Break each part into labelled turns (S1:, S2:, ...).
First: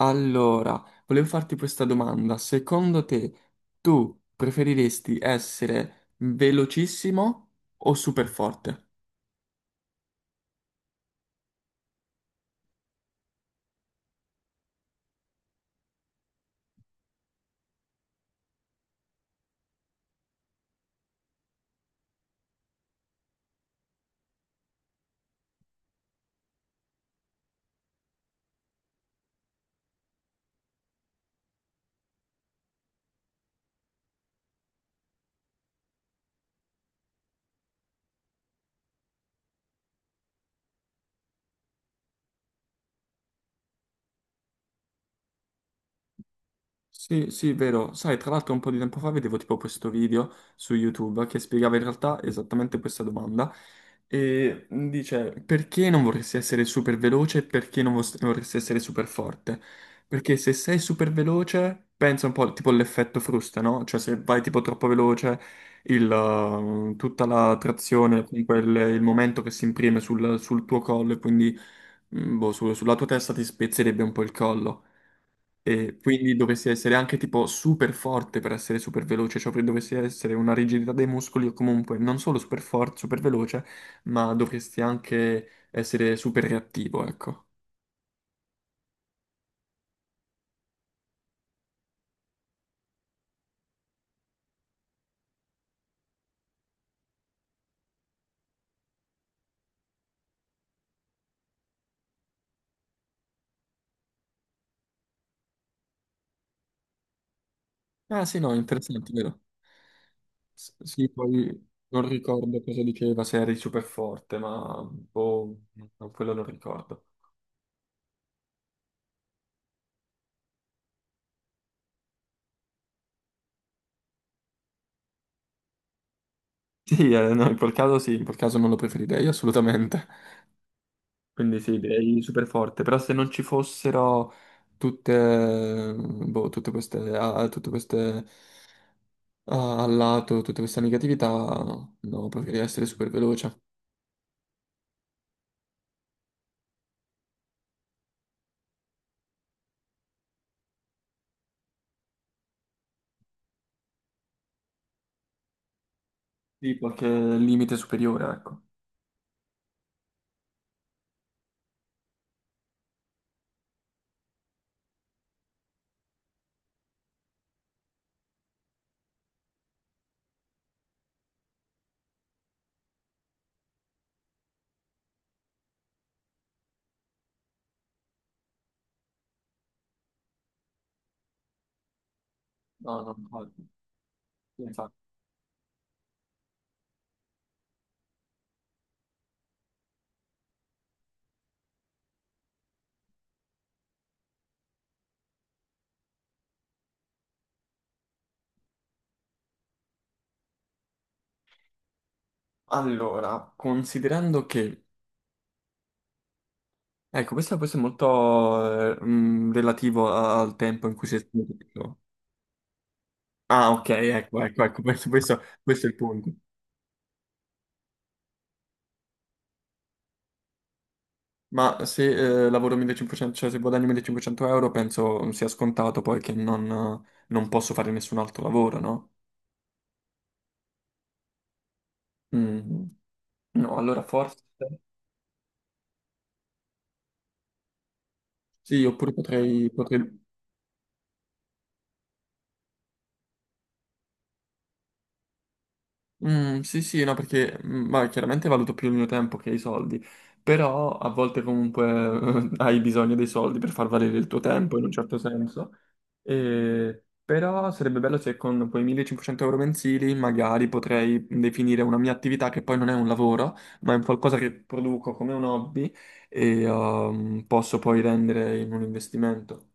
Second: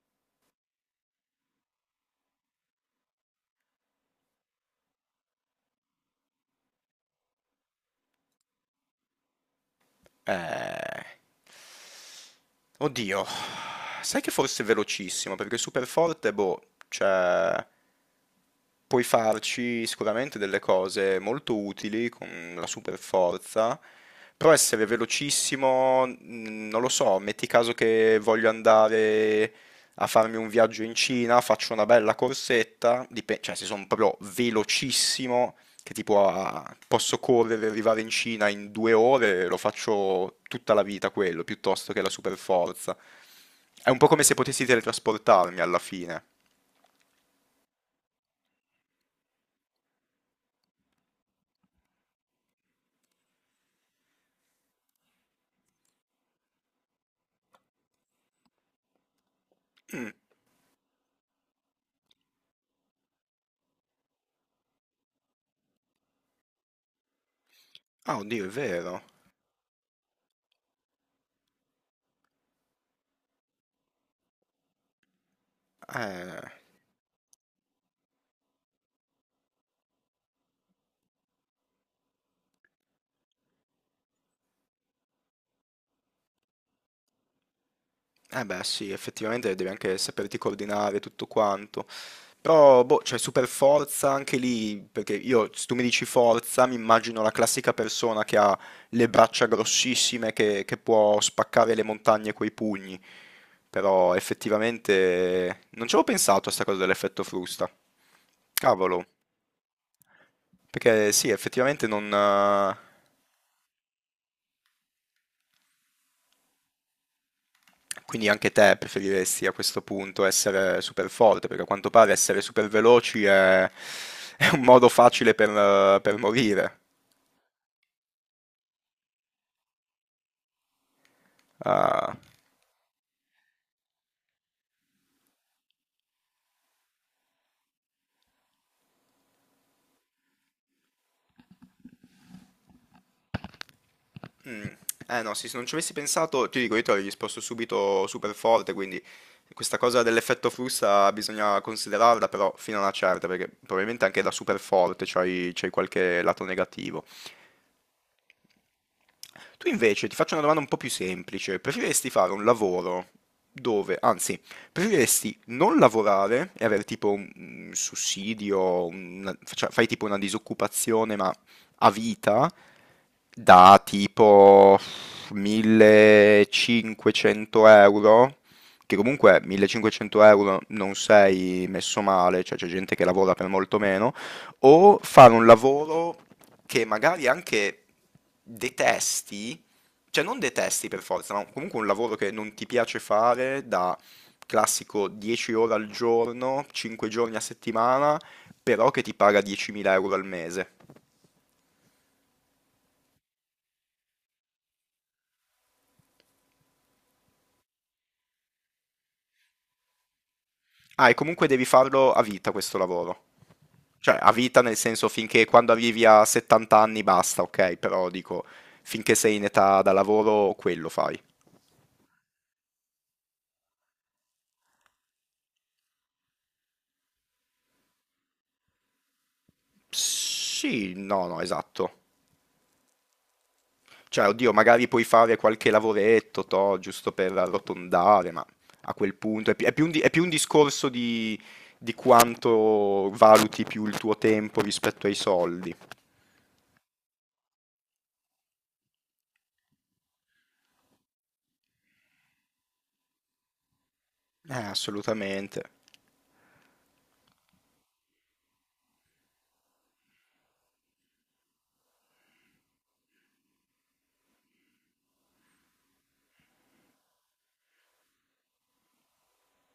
S1: Allora, volevo farti questa domanda. Secondo te, tu preferiresti essere velocissimo o super forte?
S2: Eh, oddio, sai che forse è velocissimo, perché super forte, boh, cioè. Puoi farci sicuramente delle cose molto utili con la super forza, però essere velocissimo, non lo so, metti caso che voglio andare a farmi un viaggio in Cina, faccio una bella corsetta, cioè se sono proprio velocissimo, che tipo posso correre e arrivare in Cina in 2 ore, lo faccio tutta la vita quello, piuttosto che la super forza. È un po' come se potessi teletrasportarmi alla fine.
S1: Sì, sì, vero. Sai, tra l'altro un po' di tempo fa vedevo tipo questo video su YouTube che spiegava in realtà esattamente questa domanda e dice perché non vorresti essere super veloce e perché non vos- vorresti essere super forte?
S2: Mm.
S1: Perché se sei super veloce, pensa un po' tipo all'effetto frusta, no? Cioè se vai tipo troppo veloce, tutta la
S2: Ah,
S1: trazione,
S2: oddio, è
S1: comunque il
S2: vero.
S1: momento che si imprime sul tuo collo e quindi sulla tua testa ti spezzerebbe un po' il collo. E quindi
S2: Eh,
S1: dovresti essere anche tipo super forte per essere super veloce, cioè dovresti essere una rigidità dei muscoli o comunque non solo super forte, super veloce, ma dovresti anche essere super reattivo, ecco.
S2: eh beh sì, effettivamente devi anche saperti coordinare tutto quanto. Però, boh, c'è super forza anche lì, perché io, se tu mi dici forza, mi immagino la classica persona che ha le braccia grossissime, che può spaccare le montagne coi pugni. Però effettivamente non ci avevo pensato a sta cosa dell'effetto frusta.
S1: Ah sì, no,
S2: Cavolo,
S1: interessante, vero? Sì,
S2: perché sì,
S1: poi
S2: effettivamente non.
S1: non ricordo cosa diceva, se eri super forte, ma boh, no, quello non ricordo.
S2: Quindi anche te preferiresti a questo punto essere super forte, perché a quanto pare essere super veloci è un modo facile per morire.
S1: Sì, no, in quel caso sì, in quel caso non lo preferirei assolutamente. Quindi sì,
S2: Ah,
S1: direi super forte, però se non ci fossero tutte, boh, tutte queste a al lato, tutte queste negatività, no, preferirei essere super veloce.
S2: mm. Eh no, sì, se non ci avessi pensato, ti dico, io ti avrei risposto subito super forte, quindi questa cosa dell'effetto frusta bisogna considerarla, però fino a una certa, perché probabilmente anche da super forte c'hai qualche lato
S1: Sì,
S2: negativo.
S1: qualche limite superiore, ecco.
S2: Tu invece ti faccio una domanda un po' più semplice. Preferiresti fare un lavoro dove, anzi, preferiresti non lavorare e avere tipo un sussidio, fai tipo una disoccupazione ma a vita da tipo 1500 euro? Che comunque 1500 euro non sei messo male, cioè c'è gente
S1: No,
S2: che
S1: no,
S2: lavora per
S1: infatti.
S2: molto meno,
S1: Infatti.
S2: o fare un lavoro che magari anche detesti, cioè non detesti per forza, ma comunque un lavoro che non ti piace fare da classico 10 ore al giorno, 5 giorni a settimana, però che ti paga 10.000 euro al mese.
S1: Allora, considerando che, ecco, questo è molto relativo al tempo in cui
S2: Ah, e
S1: si è
S2: comunque devi
S1: esposto.
S2: farlo a vita questo lavoro.
S1: Ah, ok,
S2: Cioè, a
S1: ecco,
S2: vita
S1: ecco,
S2: nel
S1: ecco, questo,
S2: senso
S1: questo
S2: finché quando
S1: questo è il
S2: arrivi a
S1: punto.
S2: 70 anni basta, ok, però dico, finché sei in età da lavoro, quello fai.
S1: Ma se lavoro 1500, cioè se guadagno 1500 euro, penso sia scontato poi che non, non posso fare nessun altro lavoro, no?
S2: Sì, no, no, esatto.
S1: Mm. No, allora
S2: Cioè,
S1: forse
S2: oddio, magari puoi fare qualche lavoretto, toh, giusto per arrotondare, ma
S1: sì,
S2: a
S1: oppure
S2: quel punto è
S1: potrei...
S2: più un discorso di quanto valuti più il tuo tempo rispetto ai soldi.
S1: Sì, sì, no, perché ma chiaramente valuto più il mio tempo che i soldi, però a volte comunque hai bisogno dei soldi per far valere il tuo tempo in un certo
S2: Assolutamente.
S1: senso. E- però sarebbe bello se con quei 1500 euro mensili magari potrei definire una mia attività che poi non è un lavoro, ma è un qualcosa che produco come un hobby e posso poi rendere in un investimento.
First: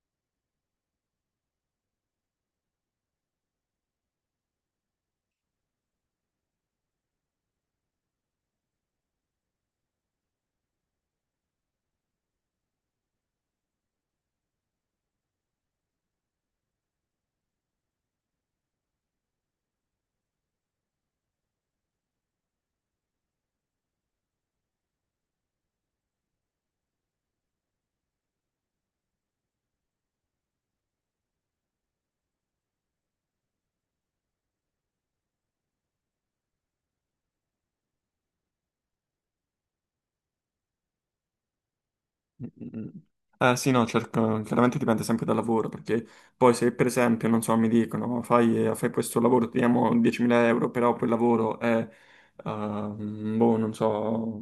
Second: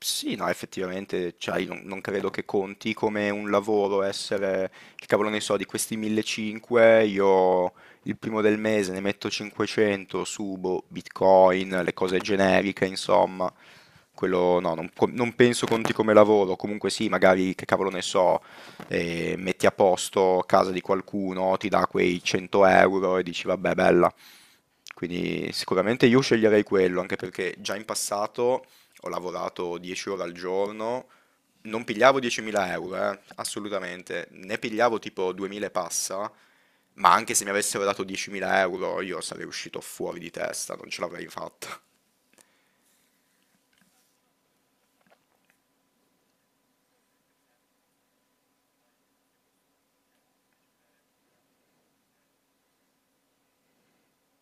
S2: Sì, no, effettivamente, cioè, io non credo che conti come un lavoro essere, che cavolo ne so, di questi 1500, io il primo del mese ne metto 500, subo Bitcoin, le cose generiche, insomma, quello no, non penso conti come lavoro, comunque sì, magari, che cavolo ne so, metti a posto casa di qualcuno, ti dà quei 100 euro e dici, vabbè, bella. Quindi sicuramente io sceglierei quello, anche perché già in passato ho lavorato 10 ore al giorno, non pigliavo 10.000 euro, assolutamente, ne pigliavo tipo 2.000 e passa, ma anche se mi avessero dato 10.000 euro io sarei uscito fuori di testa, non ce l'avrei fatta.
S1: Mm. Eh sì, no, cerco, chiaramente dipende sempre dal lavoro, perché poi se per esempio, non so, mi dicono fai questo lavoro, ti diamo 10.000 euro, però quel lavoro è, non so,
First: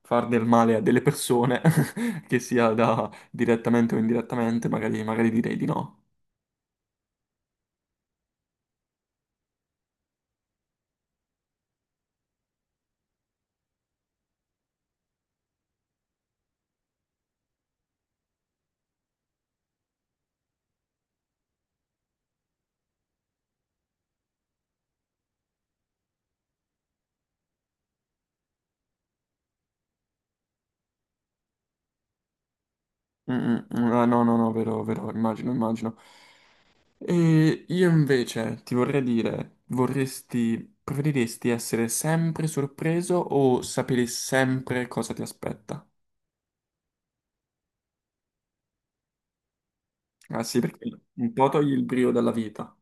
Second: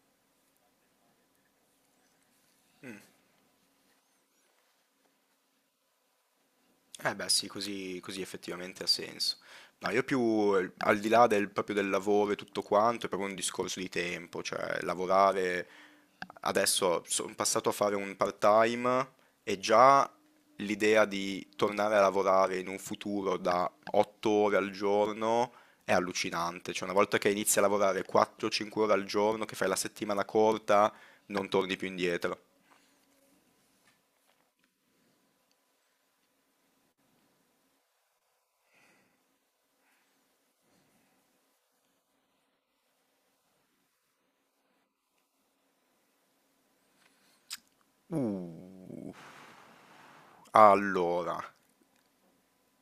S1: far del male a delle persone, che sia da direttamente o indirettamente, magari, magari direi di no.
S2: Eh beh sì, così, così effettivamente ha senso. No, io più al di là del, proprio del lavoro e tutto quanto, è proprio un discorso di tempo, cioè lavorare adesso sono passato a fare un part-time e già l'idea di tornare a lavorare in un futuro da 8 ore al giorno è allucinante, cioè una volta che inizi a lavorare 4-5 ore al giorno, che fai la settimana corta, non torni più indietro.
S1: Mm, mm, ah, no, no, no, vero, vero, immagino, immagino. E io invece ti vorrei dire, vorresti, preferiresti essere sempre sorpreso o sapere sempre cosa ti aspetta?
S2: Uh,
S1: Ah sì, perché un
S2: allora.
S1: po' togli il brio dalla vita,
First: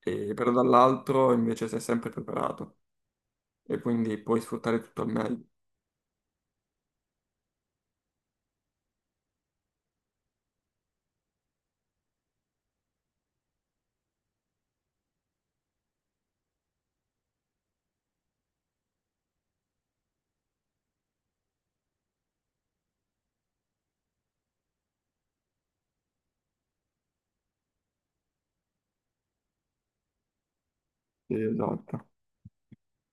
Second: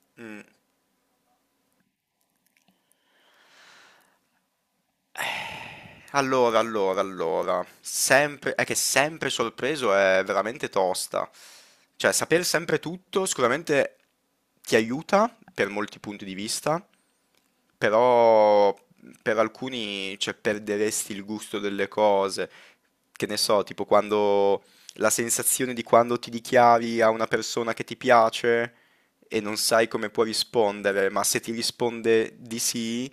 S1: e però
S2: mm,
S1: dall'altro invece sei sempre preparato e quindi puoi sfruttare tutto al meglio.
S2: Allora, allora, allora, sempre, è che sempre sorpreso è veramente tosta. Cioè, saper sempre tutto sicuramente ti aiuta per molti punti di vista, però per alcuni cioè, perderesti il gusto delle cose. Che ne so, tipo quando la sensazione di quando ti dichiari a una persona che ti piace e non sai come può rispondere, ma
S1: Sì,
S2: se ti
S1: esatto.
S2: risponde di sì,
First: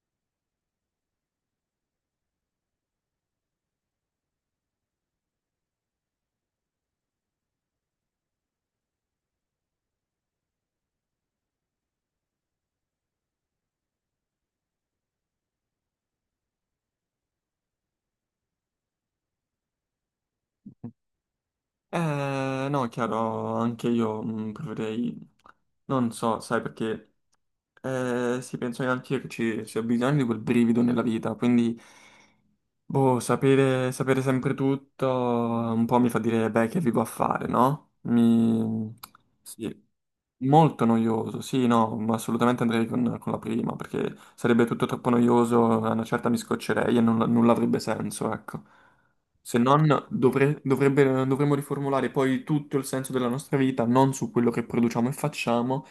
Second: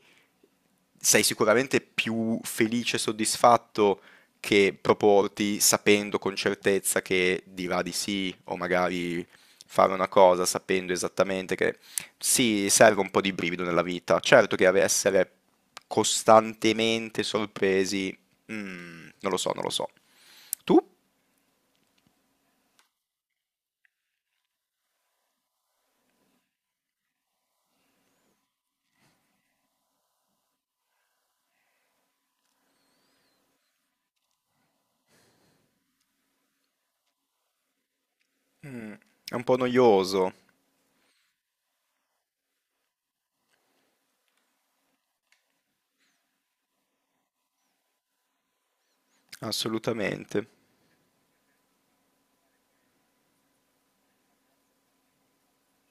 S2: sei sicuramente più felice e soddisfatto che proporti sapendo con certezza che dirà di sì o magari fare una cosa sapendo esattamente che sì, serve un po' di brivido nella vita. Certo che essere costantemente sorpresi, non lo so, non lo so. Tu?
S1: No, è chiaro, anche io preferirei, non so, sai perché, sì, penso che anche io che ci sia bisogno di quel brivido nella vita, quindi... Boh, sapere sempre tutto un po' mi fa dire, beh, che vivo a fare, no? Mi...
S2: Mm, è un po'
S1: Sì,
S2: noioso,
S1: molto noioso, sì, no, ma assolutamente andrei con la prima, perché sarebbe tutto troppo noioso, a una certa mi scoccerei e non, non avrebbe senso, ecco. Se non,
S2: assolutamente.
S1: dovremmo riformulare poi tutto il senso della nostra vita, non su quello che produciamo e facciamo,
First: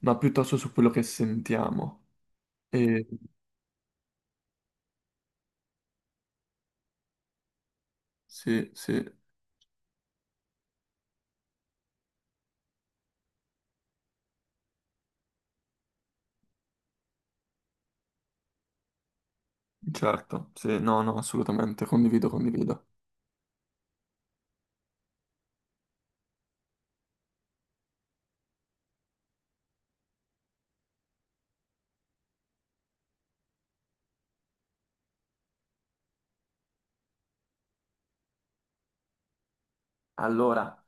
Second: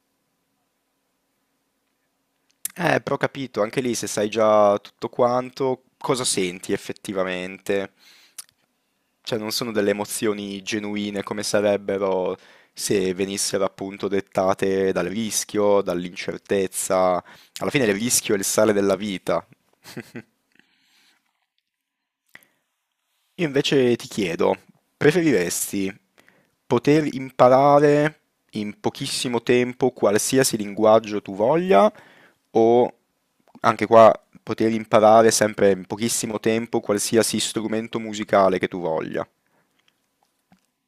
S1: ma piuttosto su quello che sentiamo. E...
S2: Però ho capito, anche lì se sai già tutto quanto, cosa senti effettivamente?
S1: Sì, sì.
S2: Cioè, non sono delle emozioni genuine come sarebbero se venissero appunto dettate dal rischio, dall'incertezza. Alla fine il rischio è il sale della vita.
S1: Certo, sì, no, no, assolutamente, condivido, condivido.
S2: Io invece ti chiedo, preferiresti poter imparare in pochissimo tempo qualsiasi linguaggio tu voglia o anche qua poter imparare sempre in pochissimo tempo qualsiasi strumento musicale che tu voglia?
S1: Allora,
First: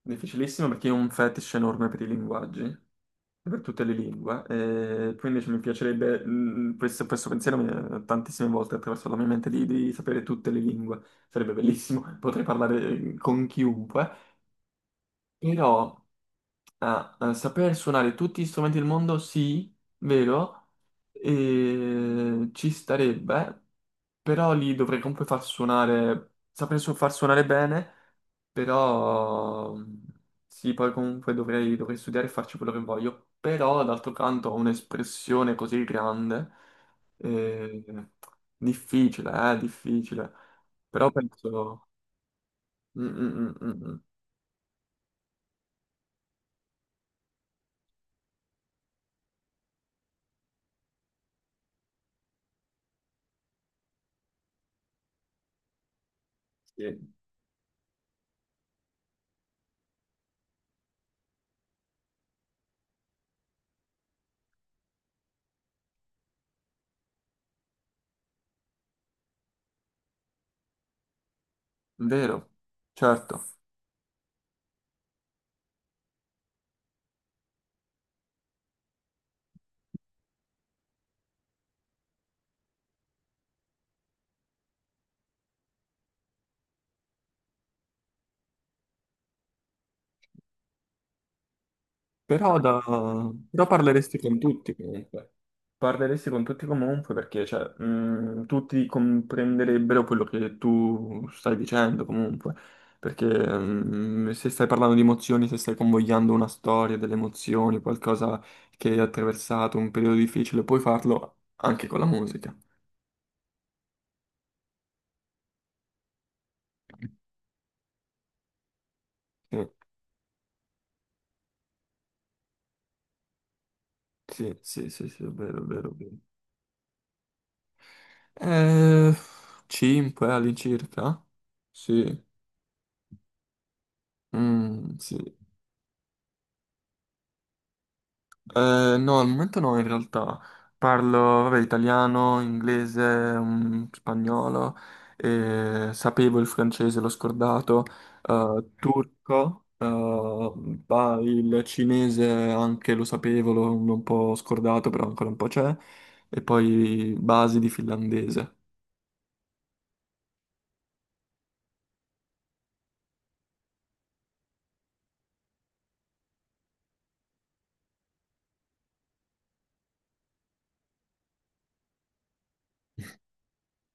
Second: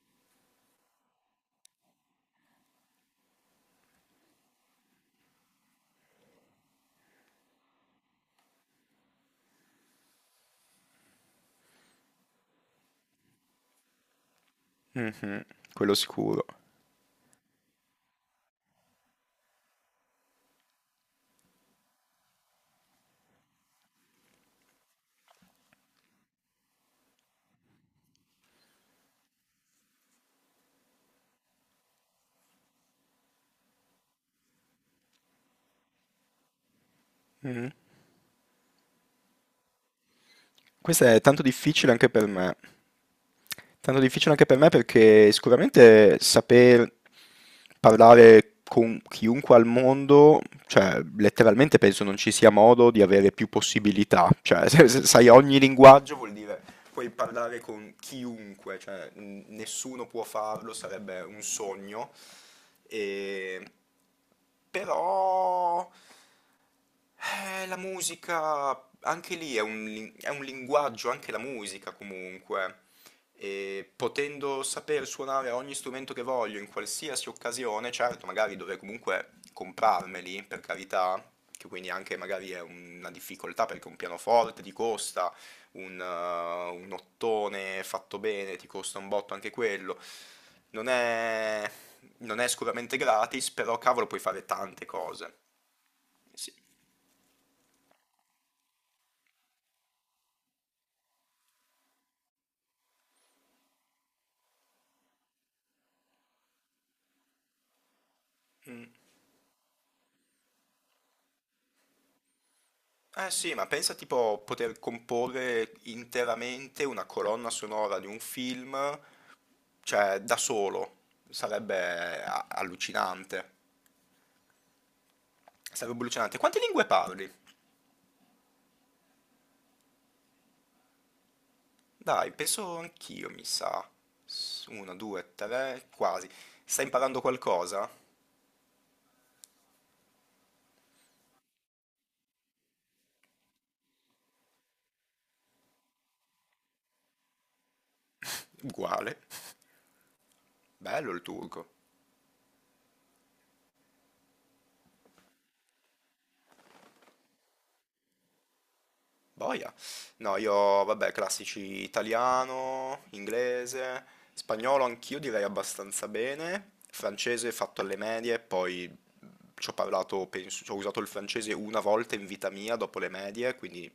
S1: difficilissimo perché io ho un fetish enorme per i linguaggi, e per tutte le lingue, e quindi cioè, mi piacerebbe, questo, questo pensiero mi è tantissime volte attraverso la mia mente di sapere tutte le lingue, sarebbe bellissimo, potrei parlare con chiunque,
S2: Mm, quello
S1: però
S2: sicuro.
S1: saper suonare tutti gli strumenti del mondo, sì, vero, e ci starebbe, però li dovrei comunque far suonare, far suonare bene. Però sì, poi comunque dovrei studiare e farci quello che voglio. Però d'altro canto ho un'espressione così grande,
S2: Mm.
S1: eh, difficile, difficile. Però
S2: Questa è tanto
S1: penso...
S2: difficile anche per me.
S1: Mm, mm, mm, mm, mm.
S2: Tanto difficile anche per me perché sicuramente saper parlare con chiunque al mondo, cioè letteralmente penso non ci sia modo di avere più possibilità. Cioè, se sai ogni linguaggio vuol dire
S1: Sì,
S2: puoi parlare con chiunque, cioè nessuno può farlo, sarebbe un sogno. E... Però la musica, anche lì è un linguaggio, anche la musica
S1: vero,
S2: comunque.
S1: certo.
S2: E potendo saper suonare ogni strumento che voglio in qualsiasi occasione, certo, magari dovrei comunque comprarmeli, per carità, che quindi anche magari è una difficoltà perché un pianoforte ti costa un ottone fatto bene, ti costa un botto anche quello. Non è, non è
S1: Però, da-
S2: sicuramente gratis,
S1: però
S2: però cavolo
S1: parleresti
S2: puoi
S1: con
S2: fare
S1: tutti
S2: tante
S1: comunque.
S2: cose.
S1: Parleresti con
S2: Sì.
S1: tutti comunque perché cioè, tutti comprenderebbero quello che tu stai dicendo comunque. Perché se stai parlando di emozioni, se stai convogliando una storia delle emozioni, qualcosa
S2: Mm.
S1: che hai attraversato, un periodo difficile, puoi farlo anche con la musica.
S2: Eh sì, ma pensa tipo poter comporre interamente una colonna sonora di un film,
S1: Sì,
S2: cioè da solo. Sarebbe allucinante.
S1: sì, sì, sì, sì, è vero, è vero, è
S2: Sarebbe
S1: vero.
S2: allucinante. Quante lingue parli?
S1: Eh, 5 all'incirca? Sì.
S2: Dai, penso anch'io, mi sa. Una,
S1: Mm, sì.
S2: due, tre, quasi. Stai imparando qualcosa?
S1: No, al momento no, in realtà. Parlo, vabbè, italiano, inglese, spagnolo, sapevo il francese, l'ho scordato,
S2: Uguale.
S1: turco,
S2: Bello
S1: bah,
S2: il
S1: il
S2: turco.
S1: cinese anche lo sapevo, l'ho un po' scordato, però ancora un po' c'è, e poi basi di finlandese.
S2: Boia. No, io, vabbè, classici italiano, inglese, spagnolo anch'io direi abbastanza bene, francese fatto alle medie, poi ci ho parlato, penso, ci ho usato il francese una volta in vita mia dopo le medie, quindi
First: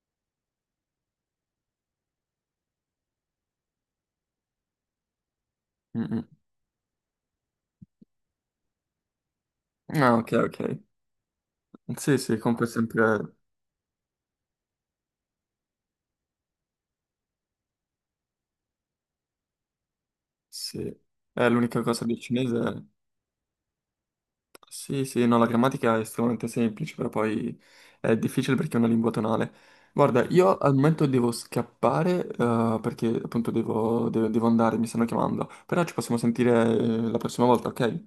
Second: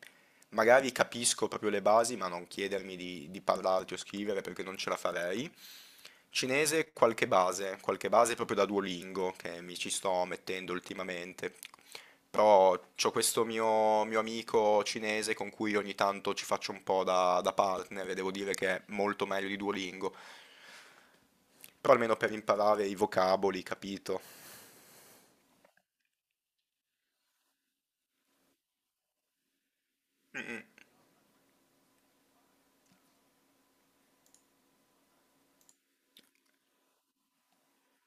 S2: magari capisco proprio le basi, ma non chiedermi di, parlarti o scrivere perché non ce la farei.
S1: Mm, mm.
S2: Cinese, qualche base proprio da Duolingo che mi ci
S1: Ah,
S2: sto
S1: ok, ok.
S2: mettendo ultimamente.
S1: Sì, sì, comunque
S2: Però c'ho
S1: sempre...
S2: questo mio amico cinese con cui ogni tanto ci faccio un po' da, partner e devo dire che è molto meglio di Duolingo.
S1: Sì. L'unica
S2: Però
S1: cosa
S2: almeno
S1: del
S2: per imparare
S1: cinese...
S2: i vocaboli, capito?
S1: Sì, sì, no, la grammatica è estremamente semplice, però poi è difficile perché è una lingua tonale. Guarda, io al momento devo scappare, perché appunto devo, devo andare, mi stanno chiamando, però ci possiamo sentire la prossima volta, ok?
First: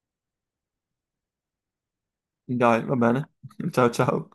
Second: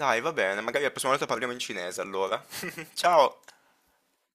S2: Dai, va bene, magari la prossima volta parliamo in cinese allora.
S1: Dai, va bene.
S2: Ciao!
S1: Ciao, ciao.